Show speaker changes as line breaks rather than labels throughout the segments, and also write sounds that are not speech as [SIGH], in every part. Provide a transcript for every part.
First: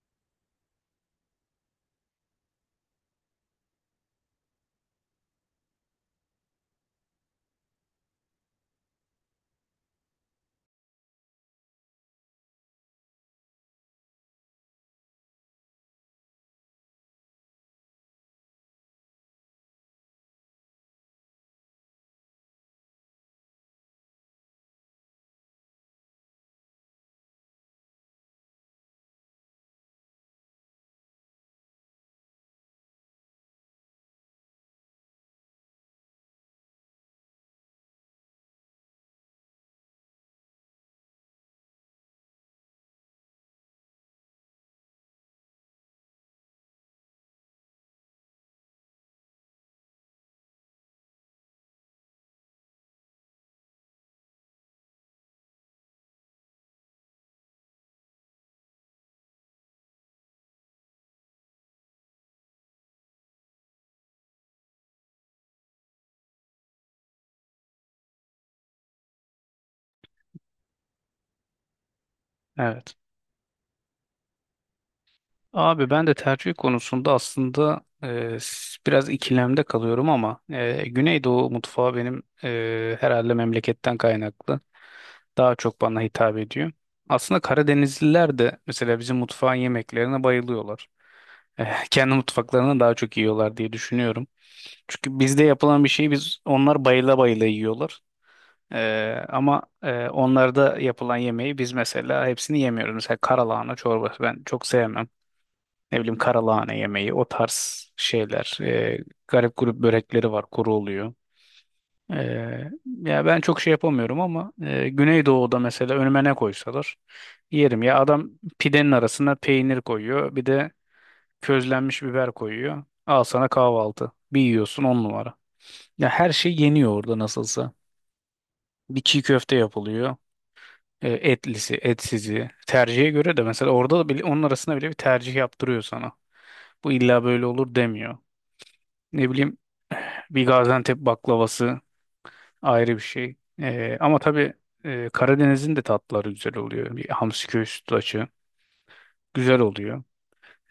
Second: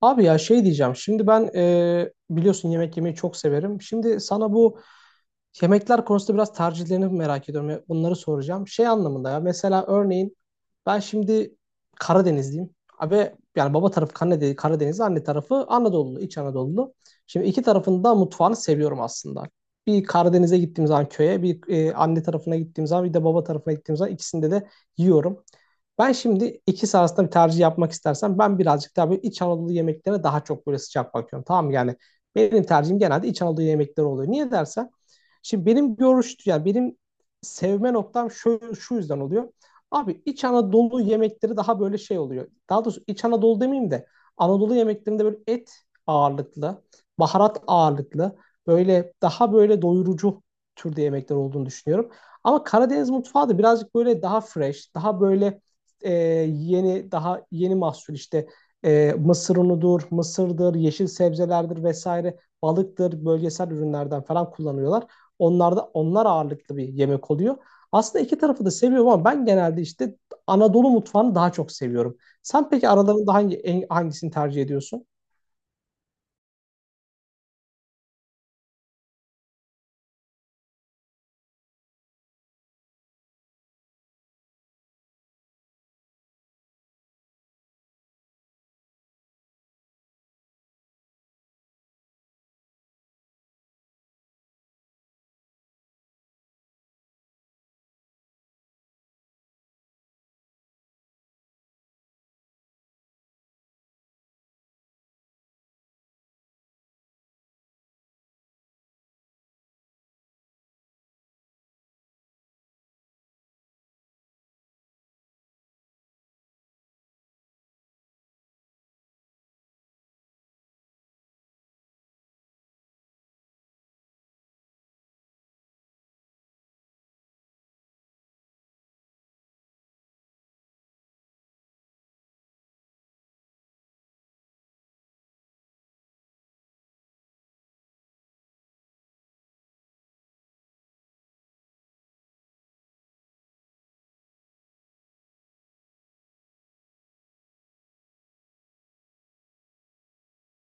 Abi ya şey diyeceğim. Şimdi ben biliyorsun yemek yemeyi çok severim. Şimdi sana bu yemekler konusunda biraz tercihlerini merak ediyorum. Bunları soracağım. Şey anlamında ya mesela örneğin ben şimdi Karadenizliyim. Abi yani baba tarafı Karadenizli, anne tarafı Anadolu, İç Anadolu. Şimdi iki tarafında mutfağını seviyorum aslında. Bir Karadeniz'e gittiğim zaman köye, bir anne tarafına gittiğim zaman, bir de baba tarafına gittiğim zaman ikisinde de yiyorum. Ben şimdi ikisi arasında bir tercih yapmak istersem ben birazcık daha böyle İç Anadolu yemeklerine daha çok böyle sıcak bakıyorum. Tamam mı? Yani benim tercihim genelde İç Anadolu yemekleri oluyor. Niye dersen? Şimdi benim görüş, yani benim sevme noktam şu, şu yüzden oluyor. Abi İç Anadolu yemekleri daha böyle şey oluyor. Daha doğrusu İç Anadolu demeyeyim de Anadolu yemeklerinde böyle et ağırlıklı, baharat ağırlıklı, böyle daha böyle doyurucu türde yemekler olduğunu düşünüyorum. Ama Karadeniz mutfağı da birazcık böyle daha fresh, daha böyle e, yeni, daha yeni mahsul işte mısır unudur, mısırdır, yeşil sebzelerdir vesaire, balıktır, bölgesel ürünlerden falan kullanıyorlar. Onlar da onlar ağırlıklı bir yemek oluyor. Aslında iki tarafı da seviyorum ama ben genelde işte Anadolu mutfağını daha çok seviyorum. Sen peki
Evet.
aralarında hangisini tercih ediyorsun?
Abi ben de tercih konusunda aslında biraz ikilemde kalıyorum ama Güneydoğu mutfağı benim, herhalde memleketten kaynaklı daha çok bana hitap ediyor. Aslında Karadenizliler de mesela bizim mutfağın yemeklerine bayılıyorlar. E, [LAUGHS] kendi mutfaklarını daha çok yiyorlar diye düşünüyorum. Çünkü bizde yapılan bir şeyi biz onlar bayıla bayıla yiyorlar. E, ama onlarda yapılan yemeği biz mesela hepsini yemiyoruz. Mesela karalahana çorbası ben çok sevmem. Ne bileyim karalahane yemeği, o tarz şeyler. Garip grup börekleri var, kuru oluyor. Ee, ya ben çok şey yapamıyorum ama, Güneydoğu'da mesela önüme ne koysalar yerim. Ya adam pidenin arasına peynir koyuyor, bir de közlenmiş biber koyuyor. Al sana kahvaltı. Bir yiyorsun on numara. Ya her şey yeniyor orada nasılsa. Bir çiğ köfte yapılıyor. Etlisi, etsizi. Tercihe göre de mesela orada da bile, onun arasında bile bir tercih yaptırıyor sana. Bu illa böyle olur demiyor. Ne bileyim, bir Gaziantep baklavası ayrı bir şey. Ama tabii, Karadeniz'in de tatlıları güzel oluyor. Bir hamsi köy sütlaçı güzel oluyor.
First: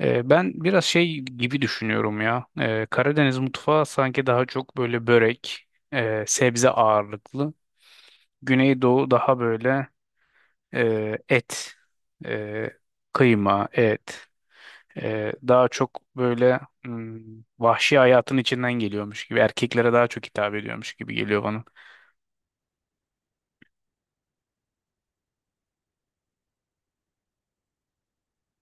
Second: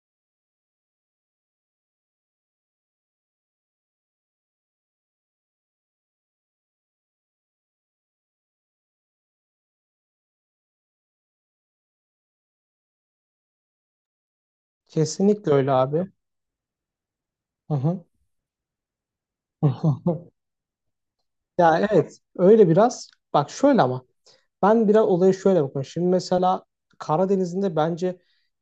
Ben biraz şey gibi düşünüyorum ya. Karadeniz mutfağı sanki daha çok böyle börek, sebze ağırlıklı. Güneydoğu daha böyle et, e, kıyma, et.
Kesinlikle
Daha
öyle
çok
abi.
böyle hmm,
Hı
vahşi
hı.
hayatın içinden geliyormuş gibi. Erkeklere daha çok
[LAUGHS]
hitap ediyormuş gibi geliyor bana.
Ya evet öyle biraz. Bak şöyle ama ben biraz olaya şöyle bakıyorum. Şimdi mesela Karadeniz'in de bence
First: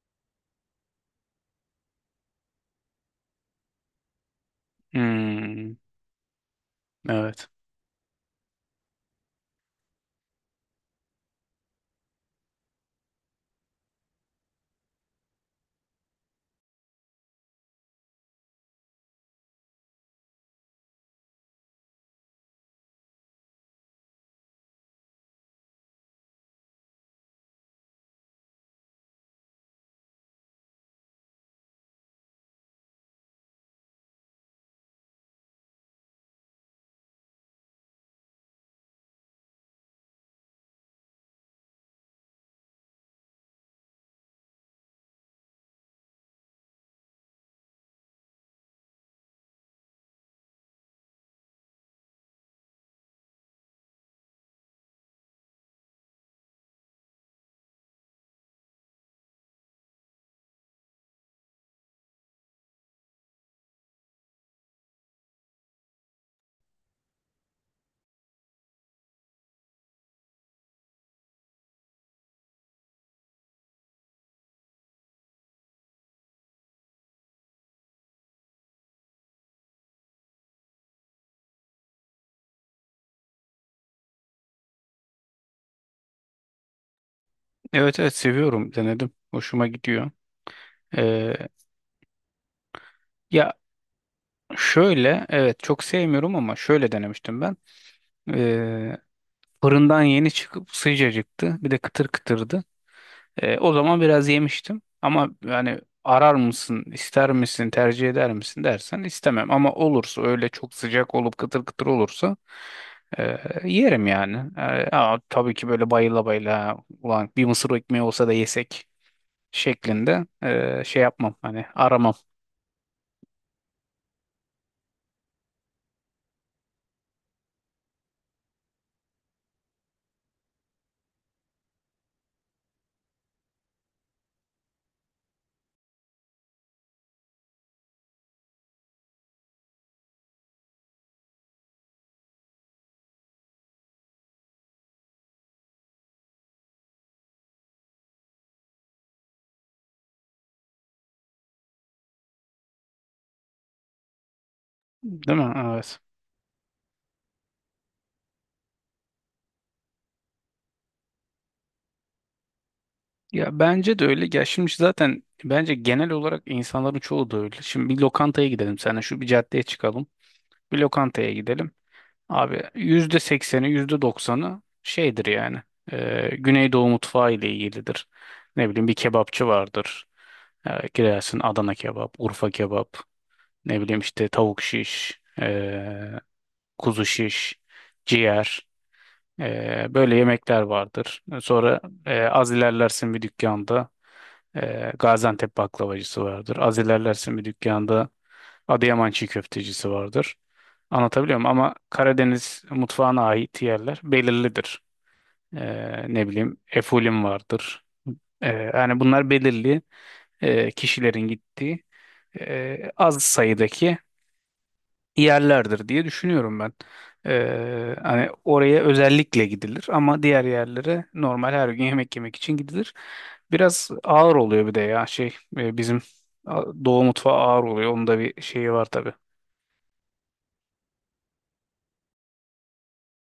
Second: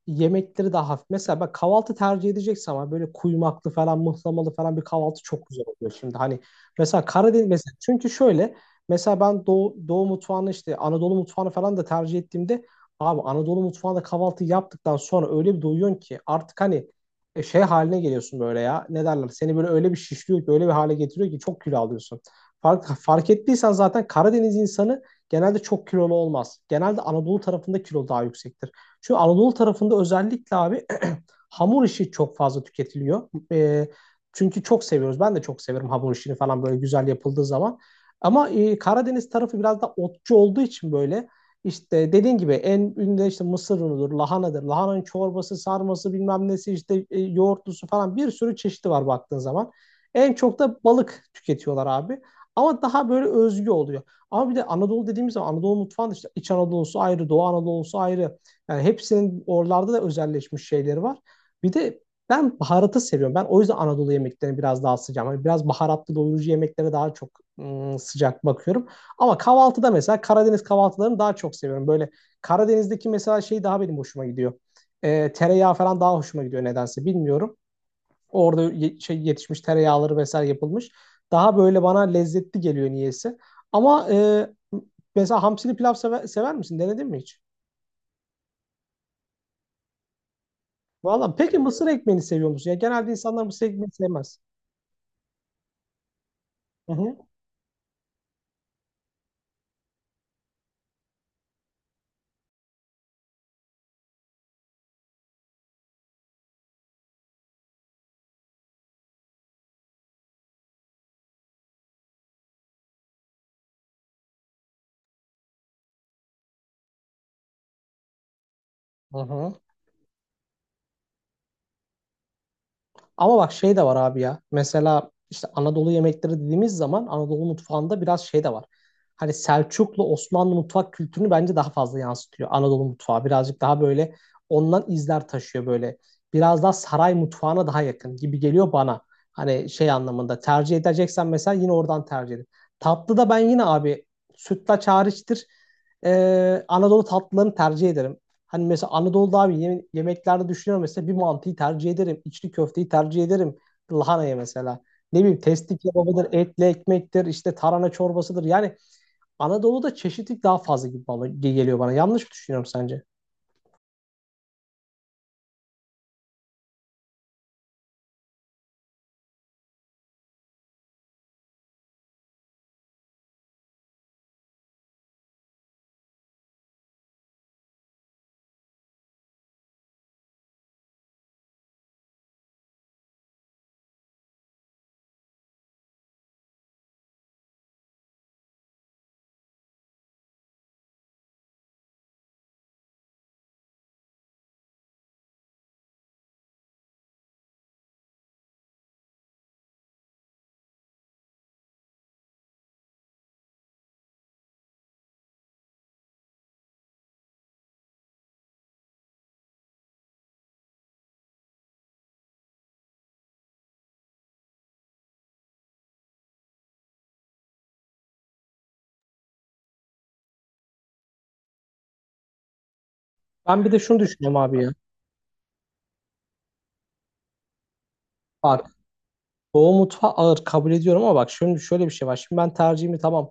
yemekleri daha hafif. Mesela ben kahvaltı tercih edecekse ama böyle kuymaklı falan, mıhlamalı falan bir kahvaltı çok güzel
Hmm.
oluyor. Şimdi hani mesela Karadeniz
Evet.
mesela çünkü şöyle mesela ben Doğu mutfağını işte Anadolu mutfağını falan da tercih ettiğimde abi Anadolu mutfağında kahvaltı yaptıktan sonra öyle bir doyuyorsun ki artık hani şey haline geliyorsun böyle ya. Ne derler? Seni böyle öyle bir şişliyor ki öyle bir hale getiriyor ki çok kilo alıyorsun. Fark ettiysen zaten Karadeniz insanı genelde çok kilolu olmaz. Genelde Anadolu tarafında kilo daha yüksektir. Çünkü Anadolu tarafında özellikle abi hamur işi çok fazla tüketiliyor. Çünkü çok seviyoruz. Ben de çok severim hamur işini falan böyle güzel yapıldığı zaman. Ama Karadeniz tarafı biraz da otçu olduğu için böyle işte dediğin gibi en ünlü işte mısır unudur, lahanadır. Lahananın çorbası, sarması bilmem nesi işte yoğurtlusu falan bir sürü çeşidi var baktığın zaman. En çok da balık tüketiyorlar abi. Ama daha böyle özgü oluyor. Ama bir de Anadolu dediğimiz zaman Anadolu mutfağında işte İç Anadolu'su ayrı, Doğu Anadolu'su ayrı. Yani hepsinin oralarda da özelleşmiş şeyleri var. Bir de ben baharatı seviyorum. Ben o yüzden Anadolu yemeklerini biraz daha sıcağım. Hani biraz baharatlı doyurucu yemeklere daha çok sıcak bakıyorum. Ama kahvaltıda mesela Karadeniz kahvaltılarını daha çok seviyorum. Böyle Karadeniz'deki mesela şey daha benim hoşuma gidiyor. Tereyağı falan daha hoşuma gidiyor nedense bilmiyorum. Orada şey yetişmiş tereyağları vesaire yapılmış. Daha böyle bana lezzetli geliyor niyeyse. Ama mesela hamsili pilav sever, sever misin? Denedin mi hiç?
Evet, evet, seviyorum, denedim. Hoşuma gidiyor.
Valla
Ee,
peki mısır ekmeğini seviyor musun? Ya genelde insanlar
ya
mısır ekmeğini sevmez.
şöyle, evet, çok sevmiyorum ama şöyle
Hı hı.
denemiştim ben. Ee, Fırından yeni çıkıp sıcacıktı. Bir de kıtır kıtırdı. O zaman biraz yemiştim. Ama yani arar mısın, ister misin, tercih eder misin dersen istemem. Ama olursa öyle çok sıcak olup kıtır kıtır olursa ee, yerim yani. Ama tabii ki böyle bayıla bayıla ulan bir mısır ekmeği olsa da yesek
Hı hı.
şeklinde şey yapmam, hani aramam,
Ama bak şey de var abi ya. Mesela işte Anadolu yemekleri dediğimiz zaman Anadolu mutfağında biraz şey de var. Hani Selçuklu Osmanlı mutfak kültürünü bence daha fazla yansıtıyor. Anadolu mutfağı birazcık daha böyle ondan izler taşıyor böyle. Biraz daha saray mutfağına daha yakın gibi geliyor bana. Hani şey anlamında tercih edeceksen mesela yine oradan tercih edin. Tatlı da ben yine abi sütlaç hariçtir. Anadolu tatlılarını tercih ederim. Hani mesela Anadolu'da abi yemeklerde düşünüyorum mesela bir mantıyı tercih ederim. İçli köfteyi tercih ederim. Lahanayı mesela. Ne
değil
bileyim
mi?
testi
Evet.
kebabıdır, etli ekmektir, işte tarhana çorbasıdır. Yani Anadolu'da çeşitlilik daha fazla gibi geliyor bana. Yanlış mı düşünüyorum sence?
Ya bence de öyle. Ya şimdi zaten bence genel olarak insanların çoğu da öyle. Şimdi bir lokantaya gidelim seninle, şu bir caddeye çıkalım. Bir lokantaya gidelim. Abi %80'i, yüzde doksanı şeydir yani. Güneydoğu mutfağı ile ilgilidir. Ne bileyim bir kebapçı vardır. Girersin, Adana kebap, Urfa kebap, ne bileyim işte tavuk şiş, kuzu şiş, ciğer. Böyle yemekler vardır. Sonra az ilerlersin bir dükkanda Gaziantep baklavacısı vardır. Az ilerlersin bir dükkanda Adıyaman çiğ köftecisi vardır. Anlatabiliyor muyum? Ama Karadeniz mutfağına ait yerler belirlidir. Ne bileyim Efulim vardır. Ee, Yani bunlar belirli kişilerin gittiği, az sayıdaki yerlerdir diye düşünüyorum ben. Hani oraya özellikle gidilir ama diğer yerlere normal her gün yemek yemek için gidilir.
Ben bir de
Biraz
şunu
ağır
düşünüyorum abi
oluyor
ya.
bir de, ya şey, bizim Doğu mutfağı ağır oluyor. Onun da bir
Bak
şeyi var tabii.
Doğu mutfağı ağır kabul ediyorum ama bak şimdi şöyle bir şey var. Şimdi ben tercihimi tamam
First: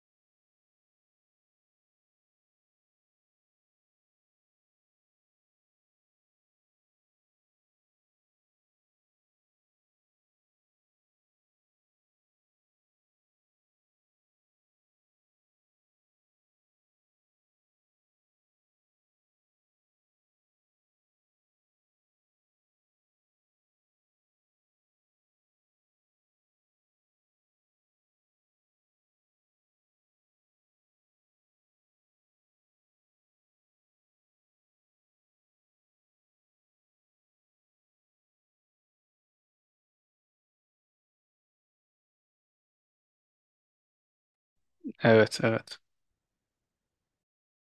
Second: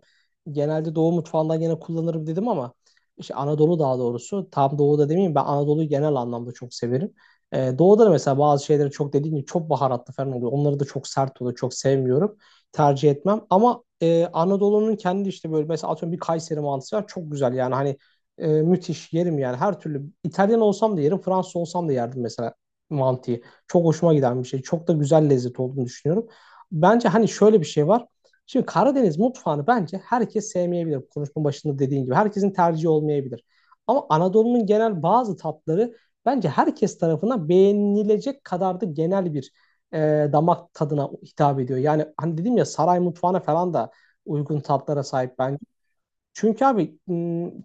genelde Doğu mutfağından gene kullanırım dedim ama işte Anadolu daha doğrusu tam Doğu'da demeyeyim ben Anadolu'yu genel anlamda çok severim. Doğu'da da mesela bazı şeyleri çok dediğim gibi çok baharatlı falan oluyor. Onları da çok sert oluyor. Çok sevmiyorum. Tercih etmem. Ama Anadolu'nun kendi işte böyle mesela atıyorum bir Kayseri mantısı var. Çok güzel yani hani müthiş yerim yani her türlü İtalyan olsam da yerim Fransız olsam da yerdim mesela mantıyı. Çok hoşuma giden bir şey. Çok da güzel lezzet olduğunu düşünüyorum. Bence hani şöyle bir şey var. Şimdi Karadeniz mutfağını bence herkes sevmeyebilir. Konuşmanın başında dediğin gibi. Herkesin tercihi olmayabilir. Ama Anadolu'nun genel bazı tatları bence herkes tarafından beğenilecek kadar da genel bir e, damak tadına hitap ediyor. Yani hani dedim ya saray mutfağına falan da uygun tatlara
Evet,
sahip bence.
evet.
Çünkü abi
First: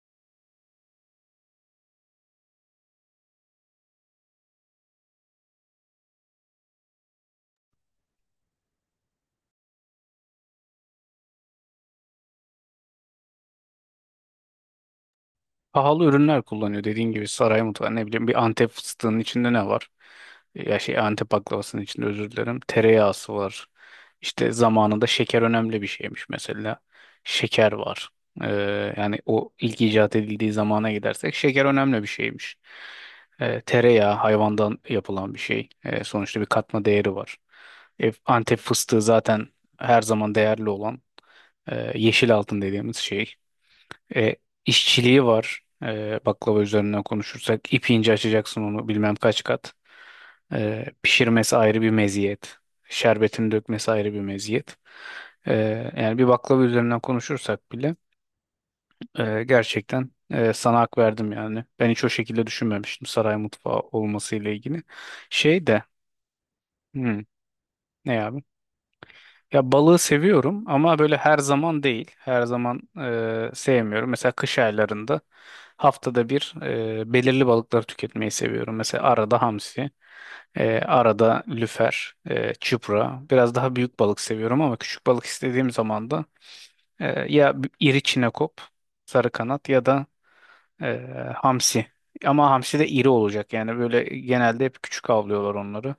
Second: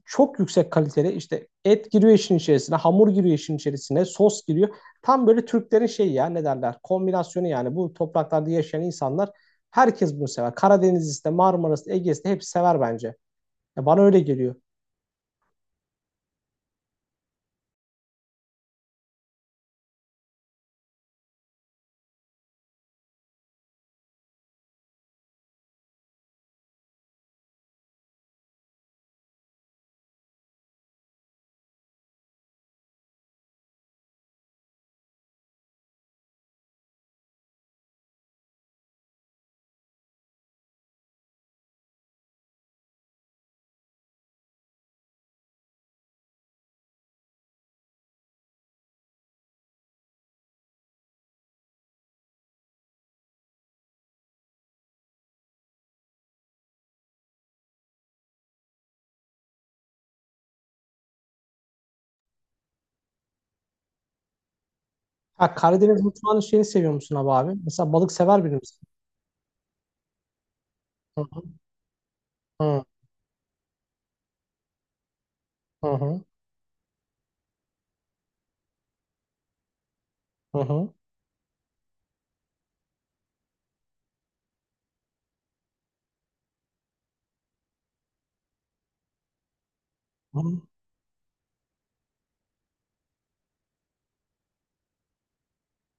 çok yüksek kaliteli işte et giriyor işin içerisine, hamur giriyor işin içerisine, sos giriyor. Tam böyle Türklerin şeyi ya ne derler kombinasyonu yani bu topraklarda yaşayan insanlar herkes bunu sever. Karadenizlisi de Marmara'sı da Ege'si de hepsi sever bence. Ya bana öyle geliyor.
Pahalı ürünler kullanıyor dediğin gibi saray mutfağı. Ne bileyim, bir Antep fıstığının içinde ne var? Ya şey, Antep baklavasının içinde, özür dilerim. Tereyağısı var. İşte zamanında şeker önemli bir şeymiş mesela. Şeker var. Yani o ilk icat edildiği zamana gidersek şeker önemli bir şeymiş. Tereyağı hayvandan yapılan bir şey. Sonuçta bir katma değeri var. Antep fıstığı zaten her zaman değerli olan, yeşil altın dediğimiz şey. E, işçiliği var. Baklava üzerinden konuşursak ip ince açacaksın onu bilmem kaç kat. Pişirmesi ayrı bir meziyet. Şerbetini dökmesi ayrı bir meziyet. E, Yani bir baklava üzerinden konuşursak bile gerçekten, sana hak verdim yani. Ben hiç o şekilde düşünmemiştim saray mutfağı olmasıyla ilgili.
Ha,
Şey de
Karadeniz mutfağının şeyini seviyor musun
hmm,
abi? Mesela balık
ne abi?
sever biri misin?
Ya balığı seviyorum ama böyle
Hı
her
hı.
zaman değil. Her zaman
Hı
sevmiyorum. Mesela kış aylarında
hı.
haftada bir, belirli balıkları tüketmeyi seviyorum. Mesela arada hamsi,
Hı hı.
arada lüfer, çupra. Biraz daha büyük balık seviyorum ama küçük balık istediğim zaman da iri çinekop, sarı kanat ya da
Hı hı.
e, hamsi. Ama hamsi de iri olacak. Yani böyle genelde hep küçük avlıyorlar onları.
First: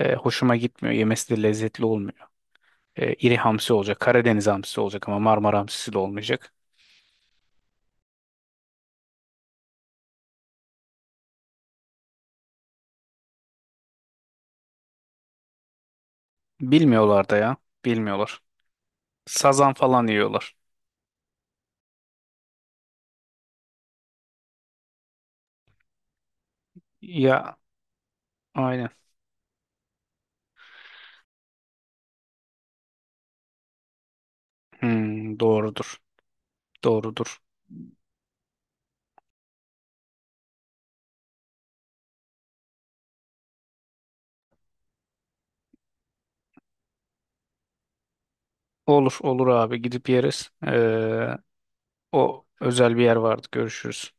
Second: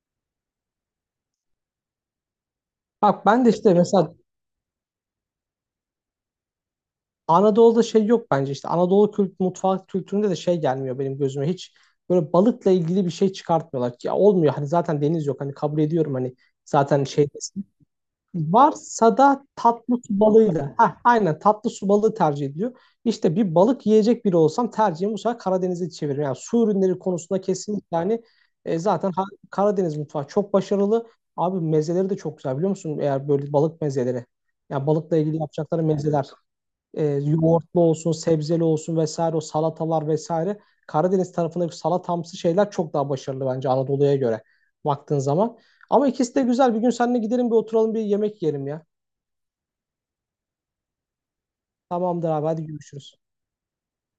Hoşuma gitmiyor. Yemesi de lezzetli olmuyor.
Bak
İri
ben de
hamsi
işte
olacak.
mesela
Karadeniz hamsisi olacak ama Marmara hamsisi de olmayacak.
Anadolu'da şey yok bence işte Anadolu kült mutfak kültüründe de şey gelmiyor benim gözüme hiç böyle balıkla ilgili bir şey çıkartmıyorlar ki ya olmuyor hani zaten deniz yok hani kabul ediyorum hani zaten şey
Bilmiyorlar da ya. Bilmiyorlar.
varsa da
Sazan
tatlı
falan
su
yiyorlar.
balığıyla ha aynen tatlı su balığı tercih ediliyor. İşte bir balık yiyecek biri olsam tercihim bu sefer Karadeniz'e çeviririm. Yani su ürünleri konusunda
Ya
kesinlikle hani e,
aynen.
zaten ha- Karadeniz mutfağı çok başarılı. Abi mezeleri de çok güzel biliyor musun? Eğer böyle balık mezeleri. Yani balıkla ilgili
Hmm,
yapacakları
doğrudur.
mezeler
Doğrudur.
yoğurtlu olsun, sebzeli olsun vesaire o salatalar vesaire. Karadeniz tarafındaki salatamsı şeyler çok daha başarılı bence Anadolu'ya göre baktığın zaman. Ama ikisi de güzel. Bir gün seninle gidelim bir oturalım bir yemek yiyelim ya.
Olur, olur abi, gidip yeriz.
Tamamdır
O
abi hadi
özel bir
görüşürüz.
yer vardı. Görüşürüz.